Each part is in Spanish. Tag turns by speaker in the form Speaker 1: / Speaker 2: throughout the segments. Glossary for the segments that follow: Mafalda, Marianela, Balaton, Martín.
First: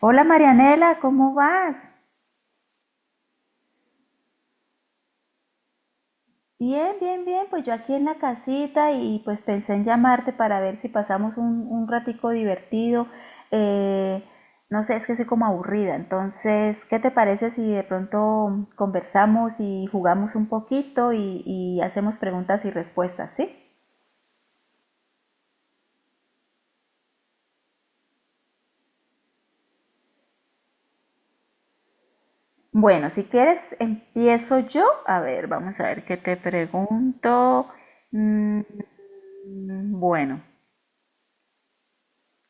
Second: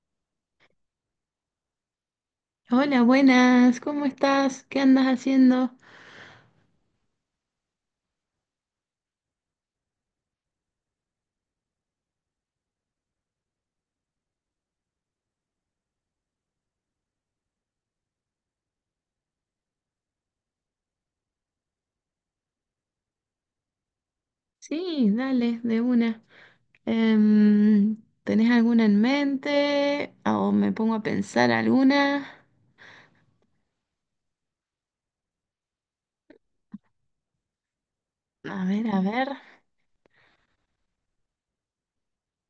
Speaker 1: Hola, Marianela, ¿cómo vas?
Speaker 2: Hola, buenas, ¿cómo estás? ¿Qué andas haciendo?
Speaker 1: Bien, bien, bien, pues yo aquí en la casita y pues pensé en llamarte para ver si pasamos un ratico divertido. Eh, no sé, es que soy como aburrida, entonces, ¿qué te parece si de pronto conversamos y jugamos un poquito y hacemos preguntas y respuestas, sí?
Speaker 2: Sí, dale, de una. Em, ¿Tenés alguna en mente? ¿O me pongo a pensar alguna?
Speaker 1: Bueno, si quieres, empiezo yo. A ver, vamos a ver qué te pregunto. Mm,
Speaker 2: A ver,
Speaker 1: bueno,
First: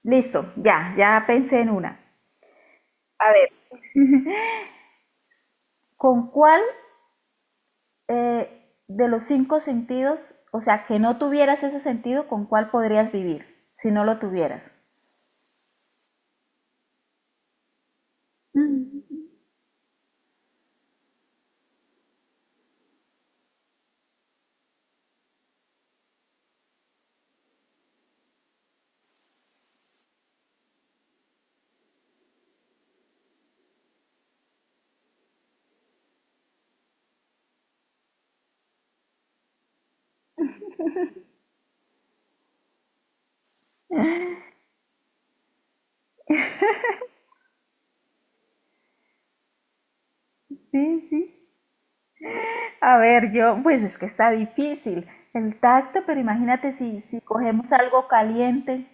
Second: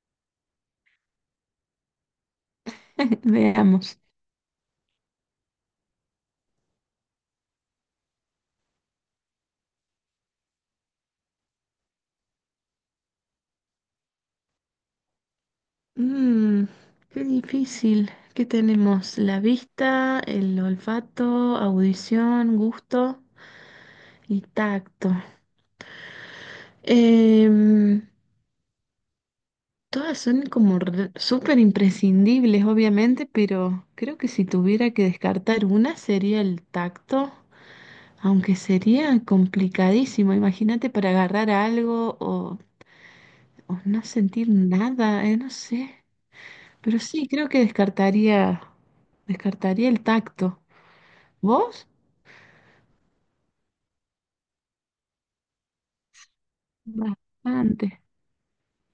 Speaker 1: listo, ya pensé en una.
Speaker 2: veamos.
Speaker 1: ¿Con cuál, de los cinco sentidos, o sea, que no tuvieras ese sentido, con cuál podrías vivir si no lo tuvieras?
Speaker 2: Mm, Qué difícil. ¿Qué tenemos? La vista, el olfato, audición, gusto y tacto. Em, Todas son como súper imprescindibles, obviamente, pero creo que si tuviera que descartar una sería el tacto, aunque sería complicadísimo. Imagínate para agarrar algo o no sentir nada, no sé. Pero sí, creo que descartaría, descartaría el tacto.
Speaker 1: Sí, sí.
Speaker 2: ¿Vos?
Speaker 1: A ver, yo, pues es que está difícil el tacto, pero imagínate si, si cogemos
Speaker 2: Bastante.
Speaker 1: algo caliente,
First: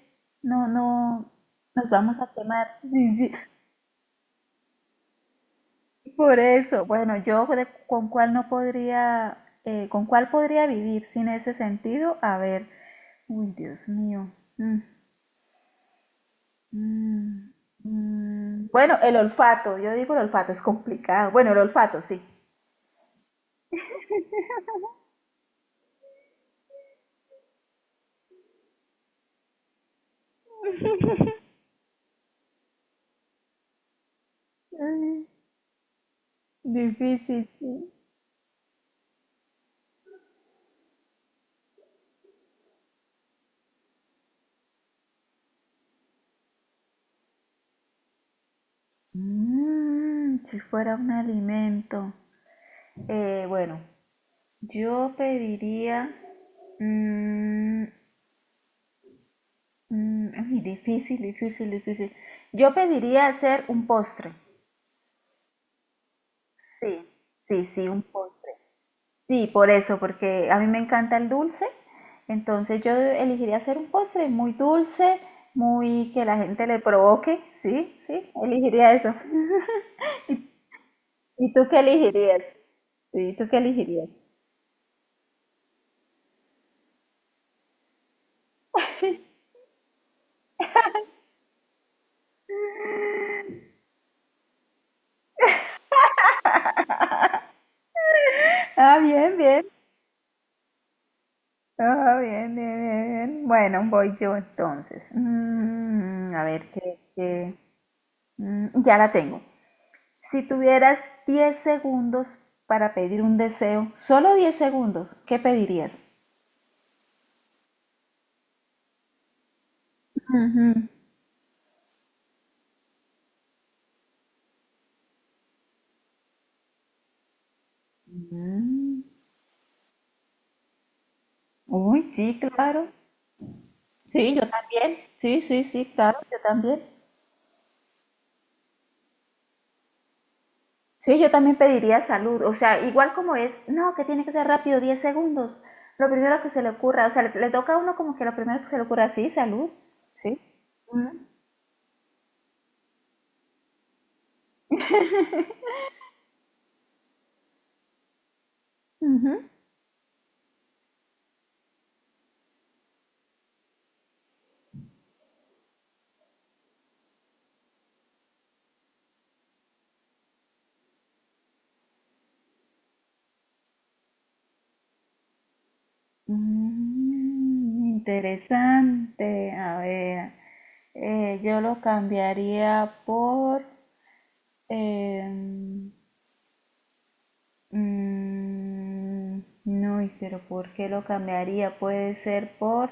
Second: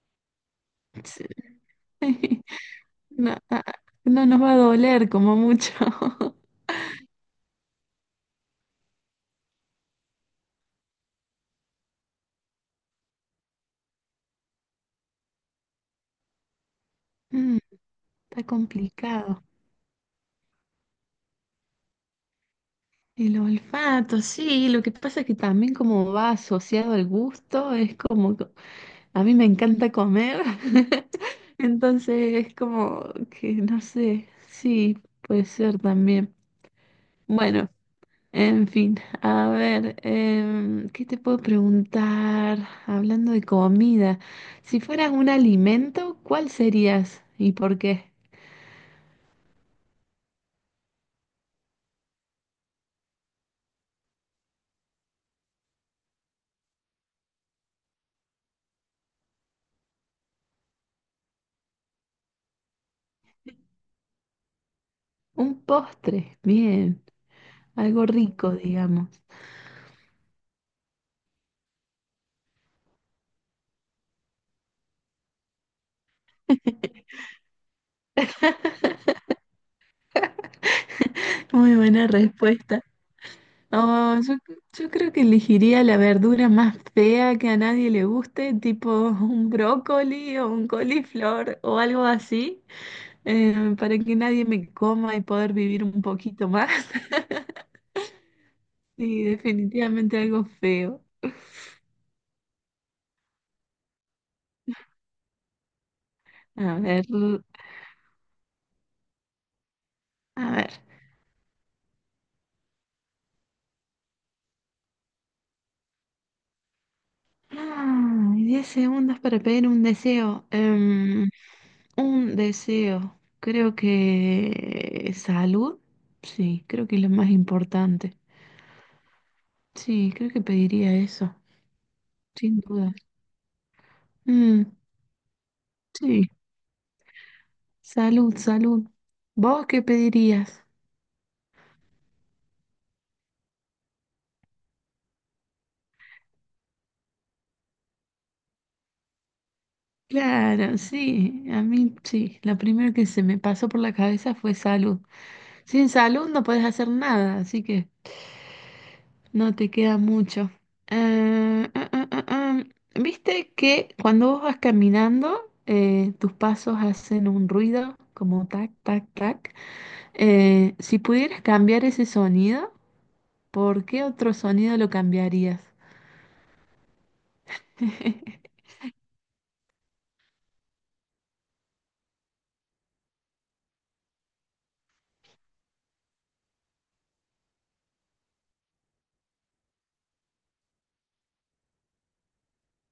Speaker 1: no,
Speaker 2: Sí.
Speaker 1: no, nos vamos a quemar. Sí, sí.
Speaker 2: No, no nos va a doler como mucho.
Speaker 1: Por eso, bueno, con cuál no podría, con cuál podría vivir sin ese sentido, a ver, uy, Dios mío. Mm. Mm,
Speaker 2: Mm, Está
Speaker 1: bueno, el
Speaker 2: complicado.
Speaker 1: olfato, yo digo el olfato, es complicado. Bueno, el olfato, sí.
Speaker 2: El olfato, sí, lo que pasa es que también como va asociado al gusto, es como, a mí me encanta comer, entonces es como que no sé, sí,
Speaker 1: Mm,
Speaker 2: puede ser también.
Speaker 1: difícil,
Speaker 2: Bueno,
Speaker 1: sí.
Speaker 2: en fin, a ver, ¿qué te puedo preguntar? Hablando de comida, si fueras un alimento, ¿cuál serías y por qué?
Speaker 1: Si fuera un alimento. Bueno, yo pediría... mm, ay, difícil, difícil, difícil. Yo pediría hacer un postre.
Speaker 2: Un postre, bien,
Speaker 1: Sí, sí, sí, un
Speaker 2: algo rico,
Speaker 1: postre.
Speaker 2: digamos.
Speaker 1: Sí, por eso, porque a mí me encanta el dulce, entonces yo elegiría hacer un postre muy dulce, muy que la gente le provoque, sí, sí, elegiría eso. ¿Y tú
Speaker 2: Muy
Speaker 1: qué
Speaker 2: buena
Speaker 1: elegirías?
Speaker 2: respuesta.
Speaker 1: Sí, ¿tú qué elegirías?
Speaker 2: Oh, yo creo que elegiría la verdura más fea que a nadie le guste, tipo un brócoli o un coliflor o algo así, para que nadie me coma y poder vivir un poquito más.
Speaker 1: Ah,
Speaker 2: Sí,
Speaker 1: bien, bien.
Speaker 2: definitivamente algo feo.
Speaker 1: Ah, bien, bien, bien, bien. Bueno, voy yo entonces. A ver,
Speaker 2: A ver,
Speaker 1: ya la tengo. Si
Speaker 2: a ver.
Speaker 1: tuvieras 10 segundos para pedir un deseo, solo 10 segundos, ¿qué pedirías?
Speaker 2: Ah, 10 segundos para pedir un deseo.
Speaker 1: Ujú.
Speaker 2: Un deseo. Creo que salud. Sí, creo que es lo más importante.
Speaker 1: Mm.
Speaker 2: Sí, creo que pediría eso.
Speaker 1: Uy, sí,
Speaker 2: Sin
Speaker 1: claro.
Speaker 2: duda.
Speaker 1: Sí, yo
Speaker 2: Mm,
Speaker 1: también. Sí, sí, sí, claro,
Speaker 2: sí,
Speaker 1: yo también.
Speaker 2: salud, salud. ¿Vos qué pedirías?
Speaker 1: Sí, yo también pediría salud. O sea, igual como es, no, que tiene que ser rápido, 10 segundos. Lo primero que se le ocurra. O sea, le toca a uno como que lo primero que se le ocurra, sí, salud. Sí.
Speaker 2: Claro,
Speaker 1: Mm,
Speaker 2: sí, a mí sí. La primera que se me pasó por la cabeza fue salud. Sin salud no puedes hacer nada, así que
Speaker 1: ujú.
Speaker 2: no te queda mucho. Eh, ah, ah, ah, ah. ¿Viste que cuando vos vas caminando, tus pasos hacen un ruido como tac, tac, tac? Si pudieras cambiar ese sonido, ¿por qué otro sonido lo cambiarías?
Speaker 1: Mm, interesante. A ver, yo lo cambiaría por... em, no, y pero ¿por qué lo cambiaría? Puede ser por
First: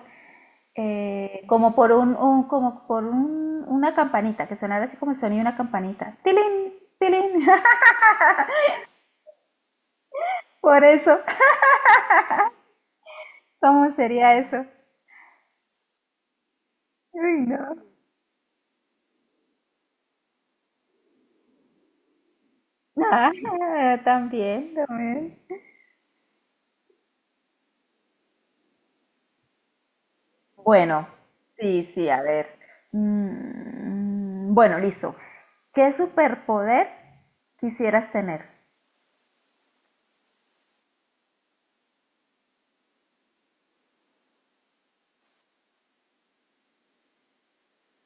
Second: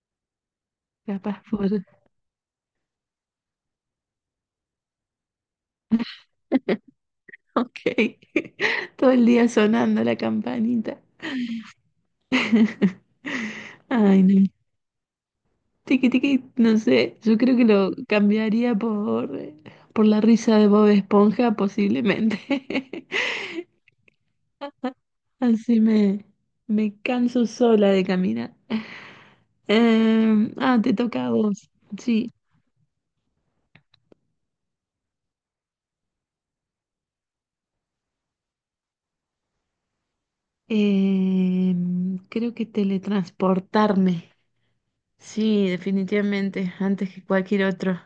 Speaker 2: Capaz por...
Speaker 1: como por como por un, una campanita que sonara así como el sonido de una campanita. Tilín, tilín.
Speaker 2: Ok. Todo el día sonando la
Speaker 1: Por
Speaker 2: campanita.
Speaker 1: eso, ¿cómo
Speaker 2: Ay,
Speaker 1: sería
Speaker 2: no.
Speaker 1: eso?
Speaker 2: Tiki, tiki, no sé. Yo
Speaker 1: Uy,
Speaker 2: creo que
Speaker 1: no.
Speaker 2: lo cambiaría por la risa de Bob Esponja, posiblemente.
Speaker 1: Ah, también, también.
Speaker 2: Así me canso sola de caminar. Te
Speaker 1: Bueno,
Speaker 2: toca a vos.
Speaker 1: sí, sí, a
Speaker 2: Sí.
Speaker 1: ver. Bueno, listo. ¿Qué superpoder quisieras tener?
Speaker 2: Creo que teletransportarme. Sí, definitivamente, antes que cualquier otro.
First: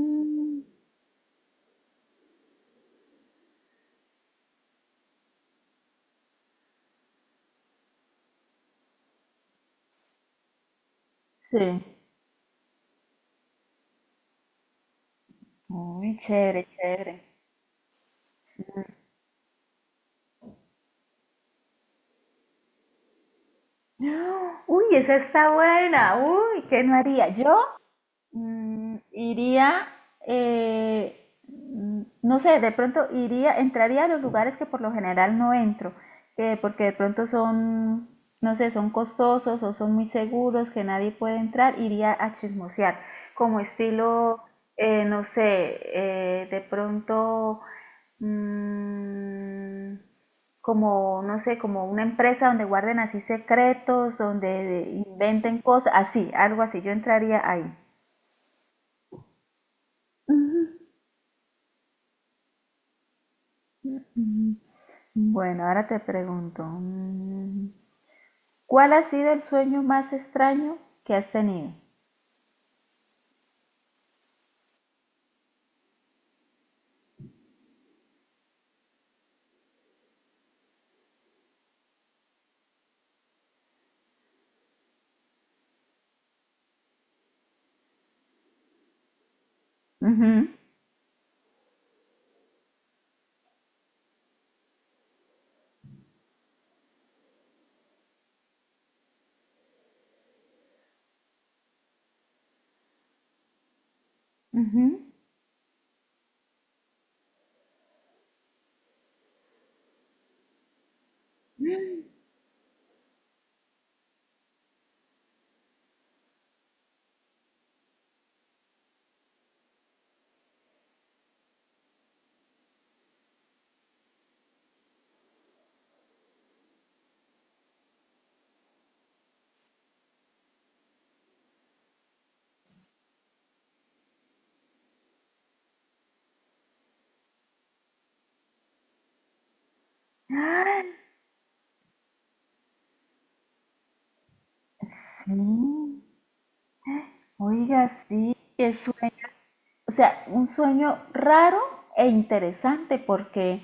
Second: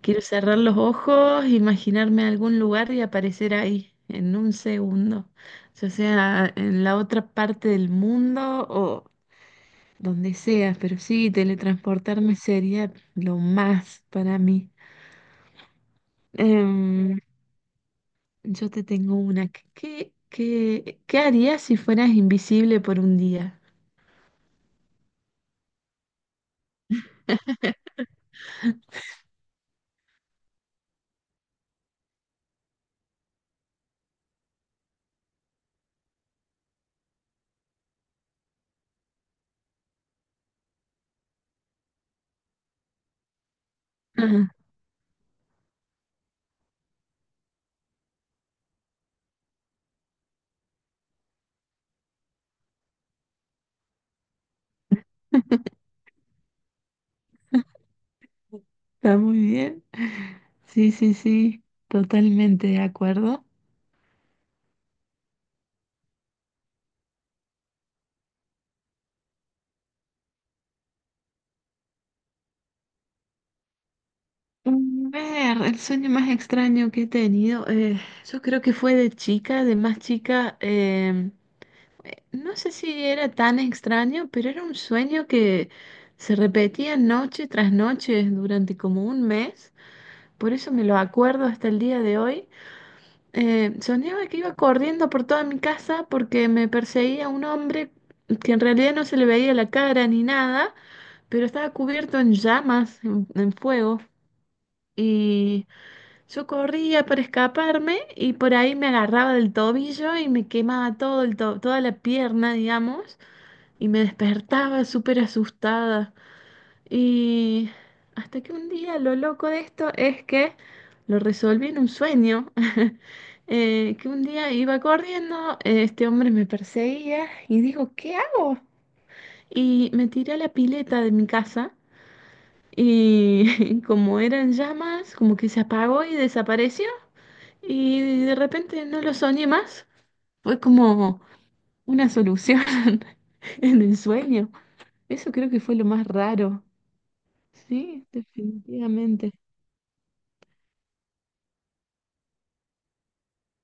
Speaker 2: Quiero cerrar los ojos, imaginarme algún lugar y aparecer ahí en un segundo, ya sea en la otra parte del mundo o donde sea, pero sí,
Speaker 1: sí.
Speaker 2: teletransportarme sería lo más para mí.
Speaker 1: Muy chévere,
Speaker 2: Em,
Speaker 1: chévere.
Speaker 2: yo te tengo una. ¿Qué harías si fueras invisible por un día?
Speaker 1: ¡Ah! Uy, esa está buena. Uy, ¿qué no haría? Yo iría, no sé, de pronto iría, entraría a los lugares que por lo general no entro, que porque de pronto son, no sé, son costosos o son muy seguros, que nadie puede entrar, iría a chismosear, como estilo, no sé, de pronto mm, como, no sé, como una empresa donde guarden así secretos, donde inventen cosas, así, algo así, yo entraría ahí.
Speaker 2: Está muy bien.
Speaker 1: Ujú.
Speaker 2: Sí, sí, sí, totalmente de acuerdo.
Speaker 1: Bueno, ahora te pregunto, ¿cuál ha sido el sueño más extraño que has tenido?
Speaker 2: A ver, el sueño más extraño que he tenido, yo creo que fue de chica, de más chica, no sé si era tan extraño, pero era un sueño que se repetía noche tras noche durante como un mes,
Speaker 1: Ujú,
Speaker 2: por eso me lo acuerdo hasta el día de hoy. Soñaba que iba corriendo por toda mi casa porque me perseguía un hombre que en realidad no se le veía la cara ni nada, pero estaba cubierto en llamas, en fuego.
Speaker 1: ujú.
Speaker 2: Y yo corría para escaparme y por ahí me agarraba del tobillo y me quemaba todo el toda la pierna, digamos, y me despertaba súper asustada. Y hasta que un día lo loco de esto es que lo resolví en un sueño. Que un día iba corriendo, este hombre me perseguía y digo, ¿qué hago? Y me tiré a la pileta de mi casa y como eran llamas, como que se apagó y desapareció. Y de repente no lo soñé más. Fue
Speaker 1: ¡Ah!
Speaker 2: como una solución en el sueño. Eso creo que fue lo
Speaker 1: Sí,
Speaker 2: más raro.
Speaker 1: oiga,
Speaker 2: Sí,
Speaker 1: sí, qué sueño,
Speaker 2: definitivamente.
Speaker 1: o sea, un sueño raro e interesante porque,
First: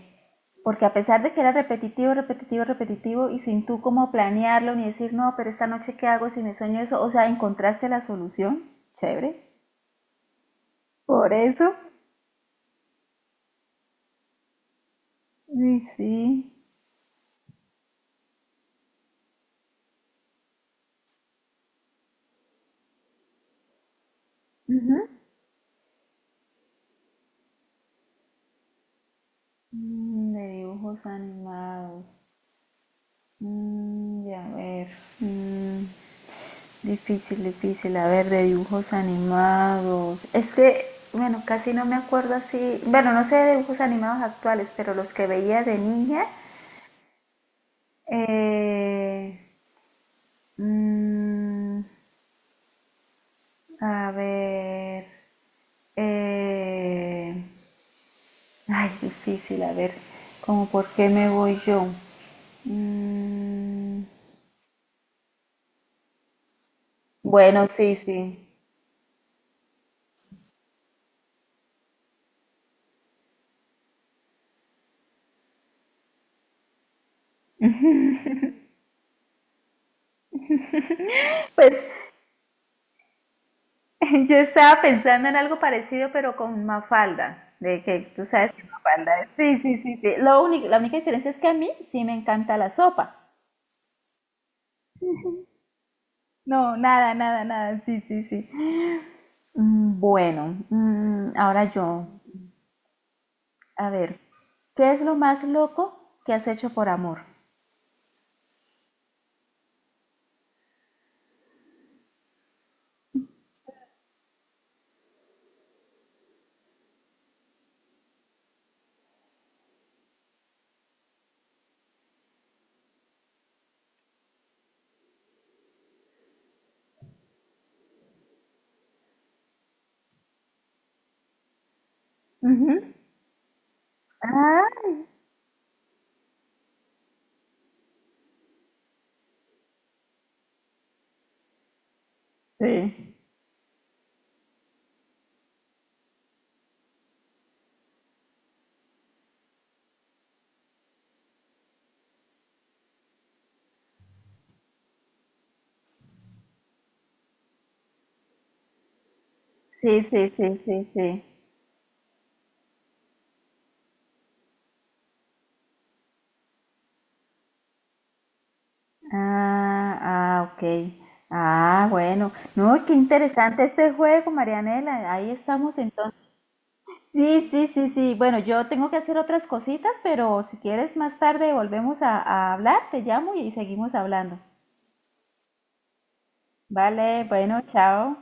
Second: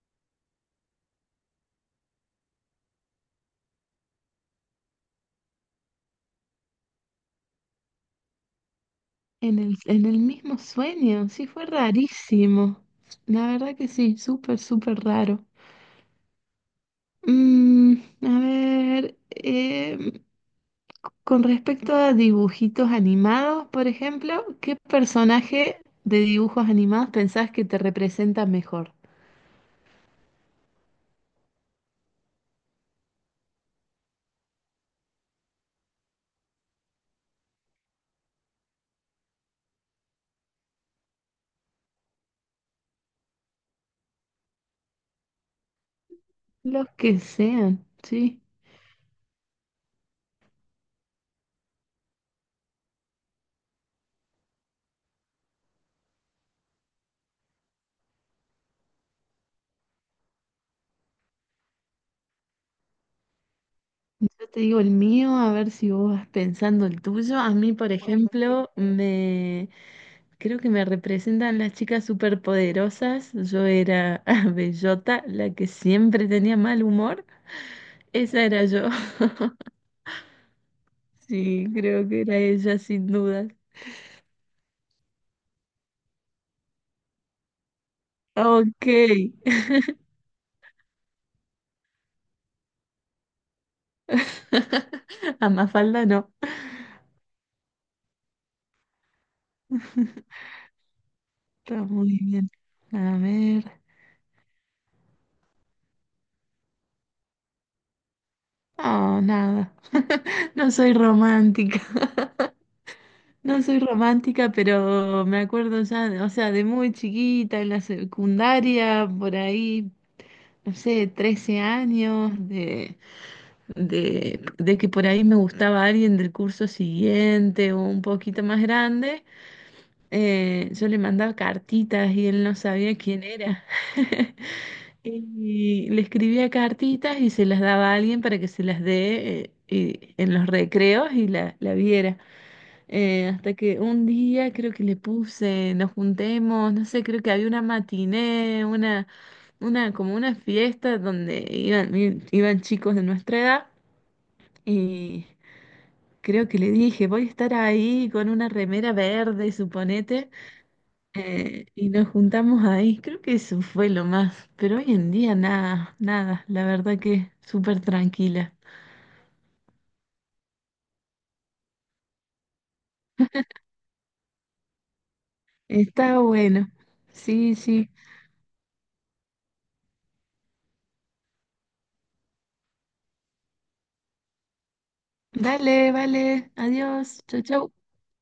Speaker 1: porque a pesar de que era repetitivo, repetitivo, repetitivo y sin tú cómo planearlo ni decir, no, pero esta noche qué hago si me sueño eso, o sea, encontraste la solución, chévere.
Speaker 2: En el mismo sueño.
Speaker 1: Por
Speaker 2: Sí, fue
Speaker 1: eso,
Speaker 2: rarísimo. La verdad que sí, súper, súper raro.
Speaker 1: sí, sí.
Speaker 2: Mm, a ver, con respecto a dibujitos animados, por ejemplo, ¿qué
Speaker 1: Ujú.
Speaker 2: personaje de dibujos animados pensás que te representa mejor?
Speaker 1: De dibujos animados. Ya ver. Mm, Difícil, difícil. A ver, de dibujos animados. Es que, bueno, casi no me acuerdo así. Bueno, no sé de dibujos animados actuales, pero los que veía de niña.
Speaker 2: Los que sean, sí.
Speaker 1: eh, mm, a ver. eh, ay, difícil. A ver, como por qué me voy yo. Mm,
Speaker 2: Yo te digo el mío, a ver si vos vas pensando el tuyo. A
Speaker 1: bueno,
Speaker 2: mí, por
Speaker 1: sí, sí.
Speaker 2: ejemplo, me creo que me representan las chicas superpoderosas. Yo era Bellota, la que siempre tenía mal humor. Esa era yo. Sí,
Speaker 1: Pues
Speaker 2: creo que era ella, sin duda.
Speaker 1: yo estaba pensando en algo parecido, pero con Mafalda, de que tú sabes que
Speaker 2: Ok.
Speaker 1: Mafalda es. Sí, sí, sí, sí. Lo único, la única diferencia es que a mí sí me encanta la sopa.
Speaker 2: A Mafalda no.
Speaker 1: No, nada, nada, nada. Sí, sí, sí. Bueno, ahora
Speaker 2: Está
Speaker 1: yo.
Speaker 2: muy bien. A ver.
Speaker 1: A ver, ¿qué es lo más loco que has hecho por amor?
Speaker 2: Oh, nada. No soy romántica. No soy romántica, pero me acuerdo ya, o sea, de muy chiquita, en la secundaria, por ahí, no sé, 13 años, de que por ahí me gustaba alguien del curso siguiente o un poquito más grande. Yo le mandaba cartitas y él no
Speaker 1: Ujú.
Speaker 2: sabía quién era.
Speaker 1: Ay.
Speaker 2: Y le escribía cartitas y se las daba a alguien para que se las dé en los recreos y la viera.
Speaker 1: Sí.
Speaker 2: Hasta que un día creo que le puse, nos juntemos, no sé, creo que había una matiné, como una fiesta donde iban chicos de nuestra edad y creo que le dije, voy a estar ahí con una remera verde,
Speaker 1: Sí, sí,
Speaker 2: suponete,
Speaker 1: sí, sí, sí.
Speaker 2: y nos juntamos ahí. Creo que eso fue lo más, pero hoy en día nada, nada, la verdad que súper tranquila.
Speaker 1: Ah, ah, ok. Ah, bueno. No, qué interesante este juego, Marianela. Ahí estamos entonces.
Speaker 2: Está bueno.
Speaker 1: Sí,
Speaker 2: Sí,
Speaker 1: sí,
Speaker 2: sí.
Speaker 1: sí, sí. Bueno, yo tengo que hacer otras cositas, pero si quieres más tarde volvemos a hablar, te llamo y seguimos hablando.
Speaker 2: Dale, vale. Adiós.
Speaker 1: Vale,
Speaker 2: Chau,
Speaker 1: bueno,
Speaker 2: chau.
Speaker 1: chao.